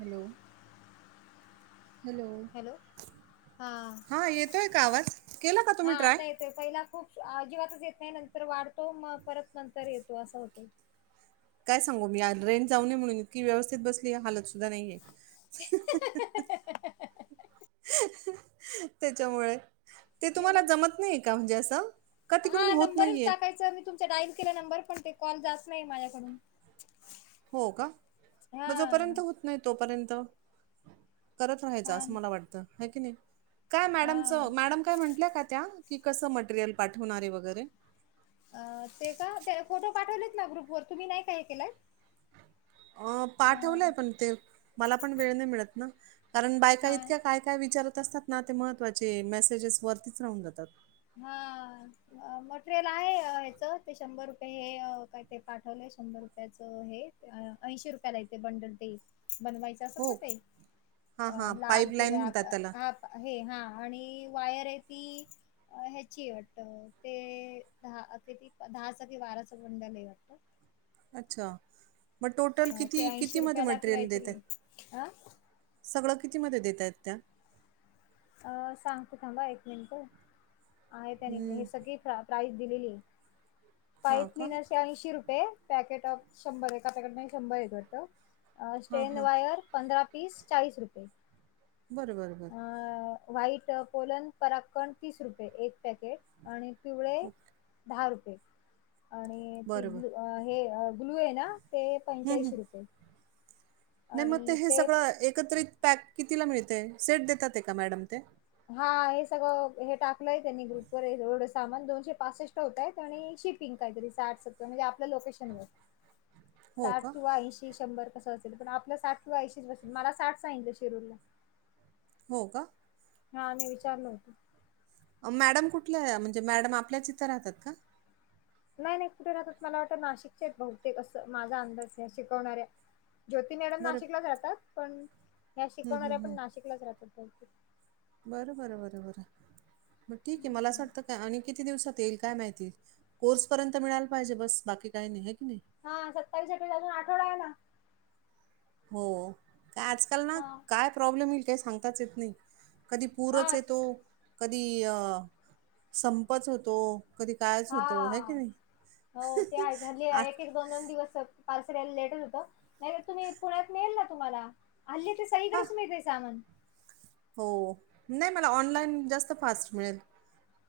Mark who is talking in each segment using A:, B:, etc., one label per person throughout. A: Hello hello
B: हा
A: हा येतोय का आवाज केला का
B: हा
A: तुम्ही ट्राय
B: आता पहिला खूप अजिबातच येत नाही नंतर वाढतो मग परत नंतर येतो असं होत
A: काय सांगू मी रेट जाऊ ने म्हणून इतकी व्यवस्थित बसली हलत सुद्धा नाहीे त्याच्यामुळे ते तुम्हाला जमत नाही का म्हणजे असं का
B: हा
A: तिकडून होत
B: नंबरच
A: नाहीये
B: टाकायचा म तुमचा डाईल केला नंबर पण ते कॉल जात नाही माझ्याकडून
A: हो का
B: हा
A: म जोपर्यंत होत नाही तोपर्यंत करत राहायचं
B: हा
A: असं मला वाटतं की नाही काय मॅडमच
B: हा
A: मॅडम काय म्हंटल्या का त्या की कसं मटेरियल पाठवणारे वगैरे
B: अ ते का त्याल फोटो पाठवलेत ना ग्रुप वर तुम्ही नाही काय काय केलय.
A: अं पाठवलंय पण ते मला पण वेळ नाही मिळत ना. कारण
B: हा
A: बायकाइतक्या काय काय विचारत असतात ना ते महत्वाचे मेसेजेस वरतीच राहून जातात.
B: हां. अ मटेरियल आहे ह्याच ते शंभर रुपये हे काय ते पाठवलंय शंभर रुपयाच हे अ ऐशी रुपयाला एक ते बंडल ते बनवाय. ते
A: हो.
B: असतात ना ते
A: हां,
B: अ
A: हां.
B: लाल
A: पाईपलाईन
B: पिवळ्या
A: म्हणतात
B: अ
A: त्याला.
B: हां हे हां आणि वायर आहे ती अ, ह्याची वाटत ते दहा किती दहाच कि बाराच बंडाल ले वाटत.
A: अच्छा मग टोटल
B: अ, ते
A: किती किती मध्ये
B: रुपयाला की
A: मटेरियल देत
B: काहीतरी
A: आहे.
B: अ,
A: सगळं किती मध्ये देतायत त्या?
B: अ सांगतो थांबा एक नेमकं आहे त्या निम हे
A: हं.
B: सगळे [unintelligible] फाप प्राइस दिलेली आये
A: हां
B: पाईप
A: का?
B: क्लिनर्स चे ऐंशी रुपये. पॅकेट ऑफ शंभर एका पॅकेट म शंभर येत वाटत
A: हां,
B: स्टेन
A: हां.
B: वायर. पंधरा पीस चाळीस रुपये.
A: बर बर बर.
B: अ व्हाईट पोलन पराकण तीस रुपये एक पॅकेट आणि पिवळे
A: ओके.
B: धा रुपये आणि ती
A: बरं, बरं.
B: ब्लू अ हे अ ब्लू आहे ना ते
A: हं, हं.
B: पंचाऐंशी रुपये.
A: नाही मग ते
B: आणि
A: हे
B: टेप
A: सगळं एकत्रित पॅक कितीला मिळतय सेट देतात ते का मॅडम ते?
B: हां हे सगळं हे टाकलंय त्यांनी ग्रुप वर एवढं सामान दोनशे पासष्ट होतायत आणि शिपिंग काहीतरी साठ सत्त म्हणजे आपल्या लोकेशन वर.
A: हो
B: साठ
A: का?
B: किंवा ऐंशी शंभर कसं असेल पण आपलं साठ किंवा ऐंशीच बस मला साठ सांगितलं शिरूरला.
A: हो का?
B: हा मी विचारलं होत.
A: मॅडम कुठल्या आहे म्हणजे मॅडम आपल्याच इथं राहतात का?
B: नाही नाही कुठे राहतात मला वाटतं नाशिकच्याऐत बहुतेक असं माझा अंदाज शिकवणाऱ्या. ज्योती मॅडम
A: बरं.
B: नाशिकलाच राहतात. पण ह्या
A: हं, हं,
B: शिकवणाऱ्या पण
A: हं.
B: नाशिकलाच राहतात.
A: बरं बरं बरं बरं म ठिक आहे मला असं वाटतं का आणि किती दिवसात येईल काय माहिती. कोर्स पर्यंत मिळाल पाहिजे बस बाकी काही नाही हाय की नई.
B: हां सत्तावीस आठ अजून आठवडा आहे ना.
A: हो काय आजकाल ना
B: हा
A: काय प्रॉब्लेम येईल काही सांगताच येत नाही. कधी
B: हा
A: पूरच येतो. कधी अ संपच होतो. कधी काळच
B: हा
A: होत हाय की नाही.
B: हो ते आहे झाली एक एक दोन दोन दिवस पार्सल यायला लेट होत नाही त तुम्ही पुण्यात मिळेल ना तुम्हाला. हल्ली ते
A: हा
B: सगळीकडेच मिळतय सामन.
A: हो नाही पण ऑनलाईन जास्त फास्ट मिळेल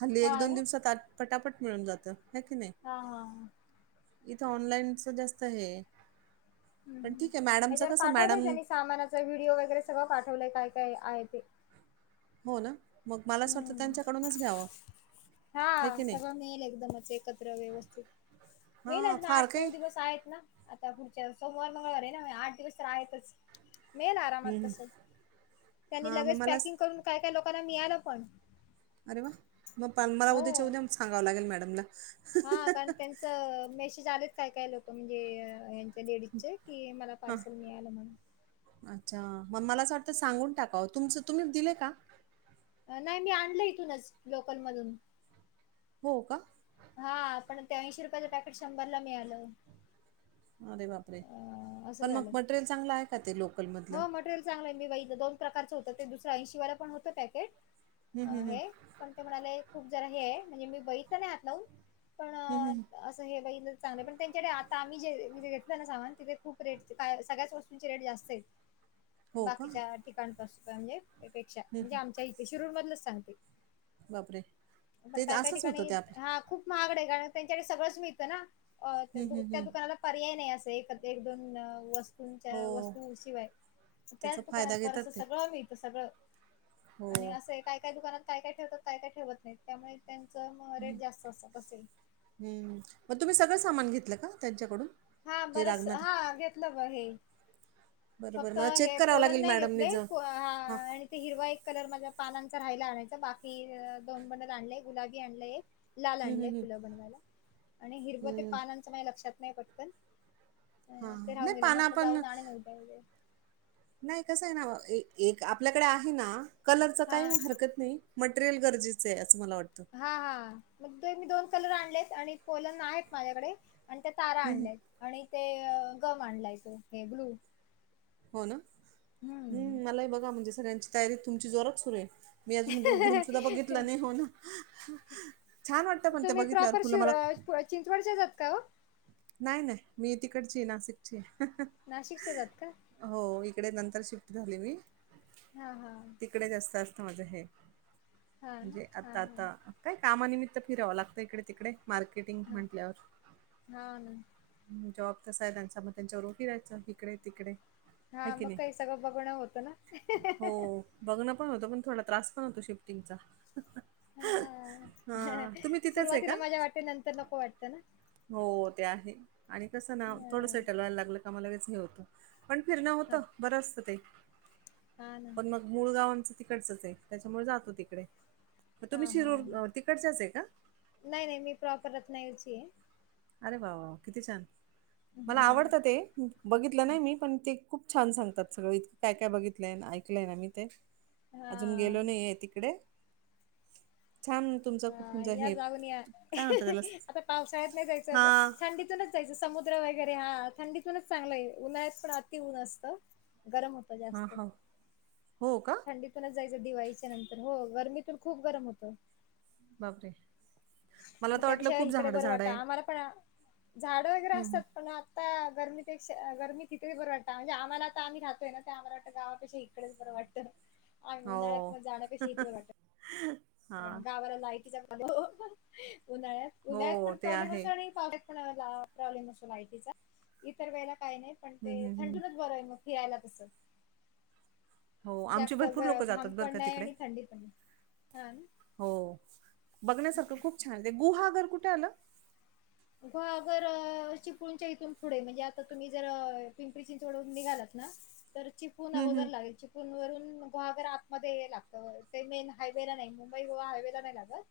A: हल्ली एक
B: हा
A: दोन
B: ना
A: दिवसात आ पटापट मिळून जात हाय की नाई.
B: हा हा हा.
A: इथं ऑनलाईनच जास्त हे ए
B: हम्म
A: पण
B: हम्म.
A: ठीक आहे मॅडमच
B: ह्याच्यावर
A: कस
B: पाठवलंय
A: मॅडम
B: त्यांनी सामानाचा व्हिडिओ वगैरे सगळं पाठवलंय काय काय आहे ते.
A: हो ना मग मला असं वाटतं
B: हम्म
A: त्यांच्याकडूनच घ्यावं.
B: हा
A: आहे की नाही?
B: सगळं मिळेल एकदमच एकत्र व्यवस्थित. मिळणार
A: हां,
B: ना
A: फार
B: आठ
A: काही
B: नऊ दिवस आहेत ना आता पुढच्या सोमवार मंगळवार आहे ना आठ दिवस तर आहेतच. मिळेल
A: हं,
B: आरामात
A: हं.
B: तस त्यांनी
A: हां, मग
B: लगेच
A: मला स-
B: पॅकिंग करून काय काय लोकांना मिळाल. पण.
A: अरे वा मग पाल मला उद्याच्या
B: हो
A: उद्या सांगावं लागेल मॅडमला.
B: हा कारण त्यांचं मेसेज आलेत काय काय लोक म्हणजे अ यान त्या लेडीच की मला
A: हां,
B: पार्सल मिळालं म्हणून.
A: अच्छा म मला असं वाटतं सांगून टाकाव तुमच तुम्ही दिले का?
B: नाही मी आणलं इथूनच लोकल मधून.
A: हो का
B: हा पण ते ऐंशी रुपयाचं पॅकेट शंभर ला मिळालं
A: अरे बापरे
B: अ असं
A: पण मग
B: झालं
A: मटेरियल चांगलं आहे का ते लोकल मधलं
B: चांगलंय मी दोन प्रकारच होत ते दुसरं ऐंशीवाला पण होत पॅकेट
A: हं, हं, हं.
B: हे पण ते म्हणाले खूप जरा हे आहे म्हणजे मी पैसे नाही आणलोव पण
A: हम्
B: अ,
A: हम
B: असं हे बही चांगलं पण त्यांच्याकडे आता आम्ही जे सांग तिथे खूप रेट सगळ्याच वस्तूची रेट जास्त आहे
A: हो का?
B: बाकीच्या ठिकाणपास म्हणजेपेक्षा
A: हं,
B: म्हणजे
A: हं.
B: आमच्या इथे शिरूर मधलंच सांगते
A: बापरे!
B: पण
A: ते
B: काय काय
A: असंच होतं
B: ठिकाणी
A: ते आपलं.
B: हा खूप माहागडे कारण त्यांच्याकडे सगळंच मिळत ना
A: हं, हं,
B: त्या
A: हं.
B: दुकानाला पर्याय नाही अस एक एक दोन वस्त
A: हो.
B: वस्तूंच्या वस्तू शिवाय त्याच
A: त्याचा
B: दुकानात
A: फायदा घेतात
B: बरस
A: ते.
B: सगळं मिळत सगळं आणि
A: हो.
B: असं आहे काय काय दुकानात काय काय ठेवतात काय काय ठेवत नाही त्यामुळे त्यांचं मग रेट जास्त असतात असंही
A: हम्म मग तुम्ही सगळं सामान घेतलं का त्यांच्याकडून
B: हा
A: जे
B: बरंच
A: लागणार
B: हा घेतलं ब हे
A: बरोबर
B: फक्त
A: मला चेक
B: हे
A: करावं
B: पोलन
A: लागेल
B: नाही
A: मॅडमने
B: घेतले
A: ज हां
B: आणि हिरवा एक कलर माझ्या पानांचा राहियला आणायच बाकी दोन बंडल आणले गुलाबी आणले एक लाल
A: हं, हं,
B: आणलंय
A: हं,
B: फुलं बनवायला आणि हिरवं ते
A: हं.
B: पानांचं मा लक्षात नाही पटतन अ ते
A: हां
B: राहून
A: नाही
B: गेले
A: पानं
B: म्हटलं
A: आपण
B: जाऊन आण नव्हते्या इे
A: नाही कसं आहे ना एक आपल्याकडे आहे ना कलरच
B: हा
A: काही हरकत नाही मटेरियल गरजेचं आहे असं मला वाटतं
B: हा हा मग ते मी दोन कलर आणलेत आणि पोलंद आहेत माझ्याकडे आणि त्या तारा
A: हं, हं.
B: आणल्याय आणि ते गम आणलाय तो हे ग्लू
A: हो ना
B: हम्म
A: हम् मलाही बघा म्हणजे सगळ्यांची तयारी तुमची जोरात सुरू आहे मी अजून उघडून सुद्धा बघितला नाही हो ना छान वाटतं पण ते बघितल्यावर फुलं मला
B: चिंचवडच्या जात का हो
A: नाही नाही मी तिकडची नाशिकची
B: नाशिकच्याच आहात का
A: हो इकडे नंतर शिफ्ट झाले मी
B: हा हा
A: तिकडे जास्त असतं माझं हे
B: हा ना
A: म्हणजे
B: हा
A: आता
B: हा
A: आता काय कामानिमित्त फिरावं लागतं इकडे तिकडे मार्केटिंग म्हंटल्यावर
B: ह ना
A: जॉब तसा आहे त्यांचा मग त्यांच्यावर फिराहायचा इिकडे तिकडे आहे
B: हा
A: की
B: मग
A: नाही
B: काही सगळं बघणं होतं ना
A: हो बघणं पण होतं पण थोडा त्रास पण होतो शिफ्टिंगचा
B: हा
A: तुम्ही तिथेच आहे का
B: सुरुवातीला माझ्या वाटे नंतर नको वाटतं ना
A: हो ते आहे आणि कसं ना थोडंसं
B: हा
A: टलवायला लागलं का मला लगेच हे होतं पण फिरणं होत
B: हा
A: बरं असतं ते
B: हा ना
A: प मग मूळ गावांचं तिकडचच आहे त्याच्यामुळे जातो तिकडे मग
B: हा
A: तुम्ही
B: हा
A: शिरूर तिकडच्याच आहे का
B: नाही नाही मी प्रॉपर रत नाही याची आहे
A: अरे भाऊ किती छान मला आवडतं ते बघितलं नाही मी पण ते खूप छान सांगतात सगळं इतकं काय काय बघितलंय ऐकलंय आम मही ते अजून गेलो
B: हा
A: नाही आहे तिकडे छान तुमचा
B: हा
A: कुकंचा
B: या
A: हे
B: जाऊन या
A: काय म्हणत त्याला
B: आता पावसाळ्यात नाही
A: हा
B: जायचं थंडीत समुद्र वगैरे हा थंडीत पणच चांग आहे उन्हाळत पण अति ऊन असतं गरम हो
A: हा हा हो का.
B: थडीतूनच जायचं दिवाळीच्या नंतर हो गरमीतून खूप गरम होत.
A: बापरे. मला
B: मग
A: तर वाटलं
B: त्यापेक्षा
A: खूप
B: इकडे
A: झाडं
B: बरं
A: झाड
B: वाटत
A: आहे.
B: आम्हाला पण झाडं वगैरे असतात पण.
A: ह [inaudible]
B: गर्मीपेक्ष गर्मी तिच बरं वातं म्हजे आम्हाला आम्ही राहतोय ना ते आमला वाटं गवापेक्षा इकडेच बरं वाटतं.
A: [inaudible]
B: ह मनाळ
A: हो.
B: मज जा [unintelligible] शेतीट
A: [inaudible]
B: गावाला जायचं [unintelligible] उन्हाळ्यात उन्हा्यात
A: हो
B: पण
A: ते
B: प्रॉब्लेम
A: आहे
B: असो आणि पा प्रॉब्लेम [unintelligible] असो लाटचा इतर वेळेला काही नाही पण
A: हम्म
B: ते
A: हम्म हम्म.
B: थंडूनच बर आहे मग फिरायला तसं.
A: हो आमचे
B: जास्त
A: भरपूर
B: घा
A: लोक जातात
B: घाम
A: बरं
B: पण
A: का
B: नाही
A: तिकडे
B: आणि थंडी पण हा.
A: हो बघण्यासारखं खूप छान ते गुहागर कुठे आलं.
B: गुहागर. त चिपळूच्या इथून पुढे म्हणजे आता तुम्ही जर अ पिंपरी चिंचवडून निघालात ना तर चीप खन वगैर लागायची [unintelligible]
A: ह [inaudible]
B: तिथून गुहागर आत मध्ये लागत ते मेन हायवेला नाही मुंबई गोवा हायवे ला नाही लागत.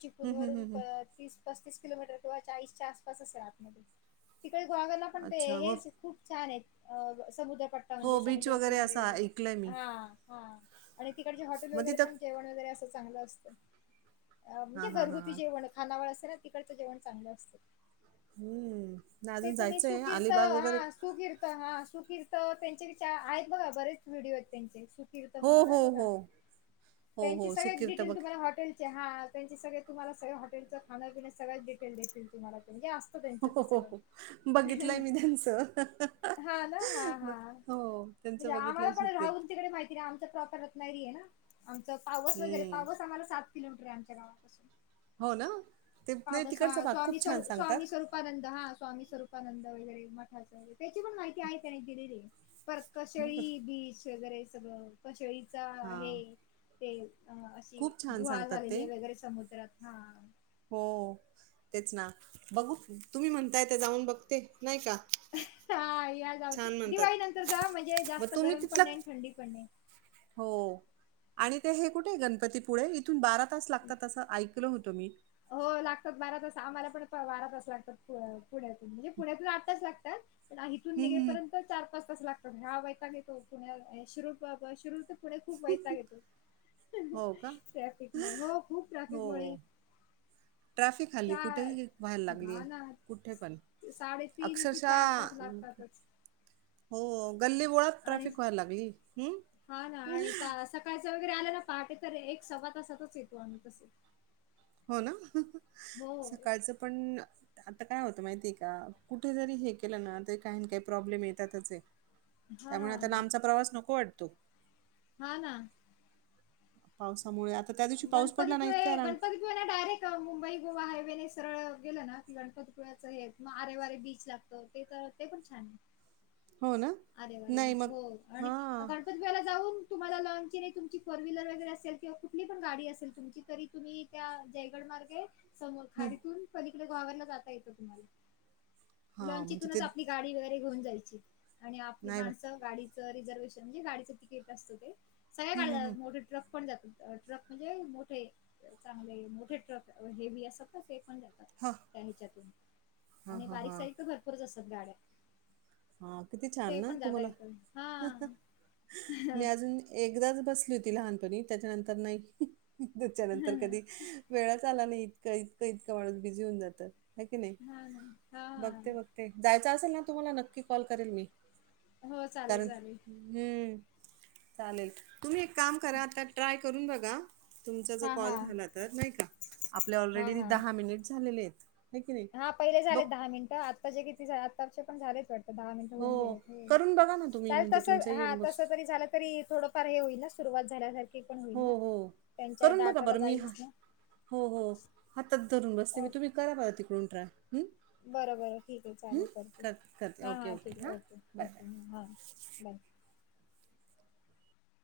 B: चिपळूण
A: हम्म हम्म
B: वरून
A: हम्म
B: प
A: हम्म.
B: तीस पस्तीस किलोमीटर ध्वज. चाळीसच्या आसपास असे आतमध्ये तिकडे गुहागरला पण ते
A: अच्छा मग
B: हेच. खूप छान आहेत अ समुद्रपट्टा
A: हो
B: म्हणजे
A: बीच वगैरे
B: समुद्रकिनारे
A: असं
B: वगैरे
A: ऐकलंय मी
B: हा हा. आणि तिकडचे हॉटेल
A: मग
B: वगैरे
A: तिथं
B: पण जेवण वगैरे अस चांगलं असतं अ म्हणजे
A: हां हां हां
B: घरगुती
A: हां
B: जेवणच. खानावळ असेल तिकडचं जेवण चांगलं असते.
A: हम्म नाही
B: ते
A: अजून
B: तुम्ही
A: जायचं आहे
B: सुकीर्त
A: अलिबाग
B: हा
A: वगैरे
B: असे. सुकीीर्त हा सुकीीर्त त्यांचे विचार आहेत बघा बरेच व्हिडिओ आहेत त्यांचे सु किर्त
A: हो हो
B: आहे बघा
A: हो हो
B: त्यांची
A: हो
B: सग
A: सुकिर्त
B: डिटे
A: बघ
B: तुम्हा हॉटेल. ते हा त्यां सगळे तुम्हा सगळ हॉटेचं खाण्यापिण्या सग्याच डिटेल देतील तुम्हाला म्हणजे. त्यांच
A: हो
B: ते
A: हो
B: सगळं
A: हो बघितलंय मी त्यांचं
B: हा ना हा हा.
A: ब- हो त्यांचं
B: म्हणजे आम्हाला
A: बघितलंय
B: पण
A: सुकिर्त
B: राहून तिकडे माहिती नाहीे आमचा प्रॉपर. नाहीये ना आमच पावस वगैरे
A: हम्म
B: पावस आम्हाला सात किलोमीटर आहे आमच्या गावापासून.
A: हो ना ते नाही तिकटचं भाघ खूप छान सांगतात.
B: रूपानंद हा स्वामी स्वरूपानंद वगैरे मठाचे त्याची पण माहिती आहे त्यानी दिलेली. पतर कशळी बीच वगैरे सगळं कशळीचा आहे
A: हां
B: ते. अ अशी
A: खूप छान
B: गुहा
A: सांगतात ते
B: झालेली वगैरे समुद्रात हा.
A: हो तेच ना बघू तुम्ही म्हणताय ते जाऊन बघते नाही का.
B: हा या जावत
A: छान
B: दिवाळी
A: म्हणतात
B: नंतर जा म्हणजे
A: मग
B: जास्त
A: तुम्ही
B: गरम
A: तिथला
B: पण नाही आणि थंडी पण नाही.
A: हो आणि ते हे कुठे गणपतीपुळे इथून बारा तास लागतात असं ऐक लं होतं मी.
B: हो लागतात बारा तास आम्हाला पण बारा तास लागतात पुण्यातून म्हणजे पुण्यातून आठ तास लागतात. पण इथून
A: हम्म हम्म
B: निघेपर्यंत चार पाच पाच लागतात ह्या वैताग येतो पुण्या शररू प प शिरूर पण. पुढ खूप वैताग येतो
A: हो का
B: ट्रॅफिकमुळे हो खूप
A: हो
B: ट्रॅफिकमुळे.
A: ट्रॅफिक हल्ली
B: चार
A: कुठेही व्हायला लागली
B: हा
A: आहे
B: ना
A: कुठे पण.
B: साडेतीन ते चार
A: अक्षरशः
B: तास लागतातच
A: हो गल्ली गोळात
B: आणि
A: ट्रॅफिक व्हायला लागली हम्.
B: हा ना आणि सकाळच वगैरे आल्या ना पहाटे तर एक सव्वा तासातच येतो आम्ही तस.
A: हो ना
B: हो
A: सकाळचं पण. आता काय होतं माहितीय आहे का कुठे जरी हे केलं ना तरी काही काही प्रॉब्लेम येतातच हाय.
B: हा
A: त्यामुळे आता लांबचा प्रवास नको वाटतो.
B: हा ना.
A: पावसामुळे आता त्या दिवशी पाऊस पडला नाहीत
B: गणपतीपुळे
A: काय रांग..
B: गणपतीपुळे ना डायरेक्ट मुंबई गोवा हायवेने सरळ गेलं ना गणपतपुळ्याच हे मग आरेवारे बीच लागत. ते तर ते पण छान आहे.
A: हो ना नाही मग हा
B: तुमला लॉन्चीने तुमची फोर व्हीलरगर असेल किंवाुठली पण गाडी असेल तुम तरी तुम्ही.. त्या जयगड मार्ग आहे. समोर
A: हं.
B: खाडीतून पलीकडे गवला जाता येतं तुम्हाला
A: हां,
B: लंच
A: म्हणजे
B: इथूनच
A: ते
B: आपली. गाडी वगैरे घेऊन जायची आणि आपली
A: नाही बा-
B: माणसं गाडी. रिझर्शन म्हणजे गाडीचं तिकीट असतं ते सगळ्या
A: हं, हं, हं.
B: गाात मोठे ट्रक पण जातो. ट्रक म्हणजे मोठे चांगले मोठे ट्रक हेवी असत ना ते पण जातात.
A: हा.
B: त्या हिच्यातून आणि बारीक साइड तर भरपूरच असत गाड्या
A: हा किती छान
B: ते
A: ना
B: पण जाता
A: तुम्हाला
B: येतं हां.
A: मी अजून एकदाच बसली होती लहानपणी त्याच्यानंतर नाही त्याच्यानंतर कधी वेळाच आला नाही इतकं इतकं इतका माणस बिझी होऊन जातं नाही की नाही
B: हा ना हा
A: बघते बघ. ते जायचं असेल ना तुम्हाला नक्की कॉल करेल मी
B: हो चालेल
A: कारण.
B: चालेल.
A: हम्म चालेल तुम्ही एक काम करा आता ट्राय करून बघा. तुमचा ज
B: हा हा
A: कॉल झाला तर नाही का आपल्या
B: हा
A: ऑलरेडी
B: हा
A: दहा मिनिट झालेले आहेत. हाय की नाही
B: हा पहिले
A: बघ
B: झालेत दहा मिनिटं आत्ताचे किती आत्ताचे पण झालेच. दहा मिनिट होऊन
A: हो
B: गेले
A: करून बघा ना तुम्ही
B: चाल
A: म्हणजे
B: तस हा तस
A: तुमचंही
B: तरील. तरी थोडंफार हे होईल ना सुरुवात झाल्यासारखी पण
A: हो
B: होईल ना
A: हो
B: त्यांच्या
A: करून बघा
B: डाटाला
A: बरं मी हा
B: जाईलच ना.
A: हो हो हातात धरून बसते मी तुम्ही करा ब तिकडून ट्राय हं?
B: बरं बरं ठीक आहे
A: हं?
B: चालेल करते
A: कर करते
B: हां
A: ओके
B: हां ठीक आहे ओके
A: बाय
B: ओके
A: बाय
B: हां बाय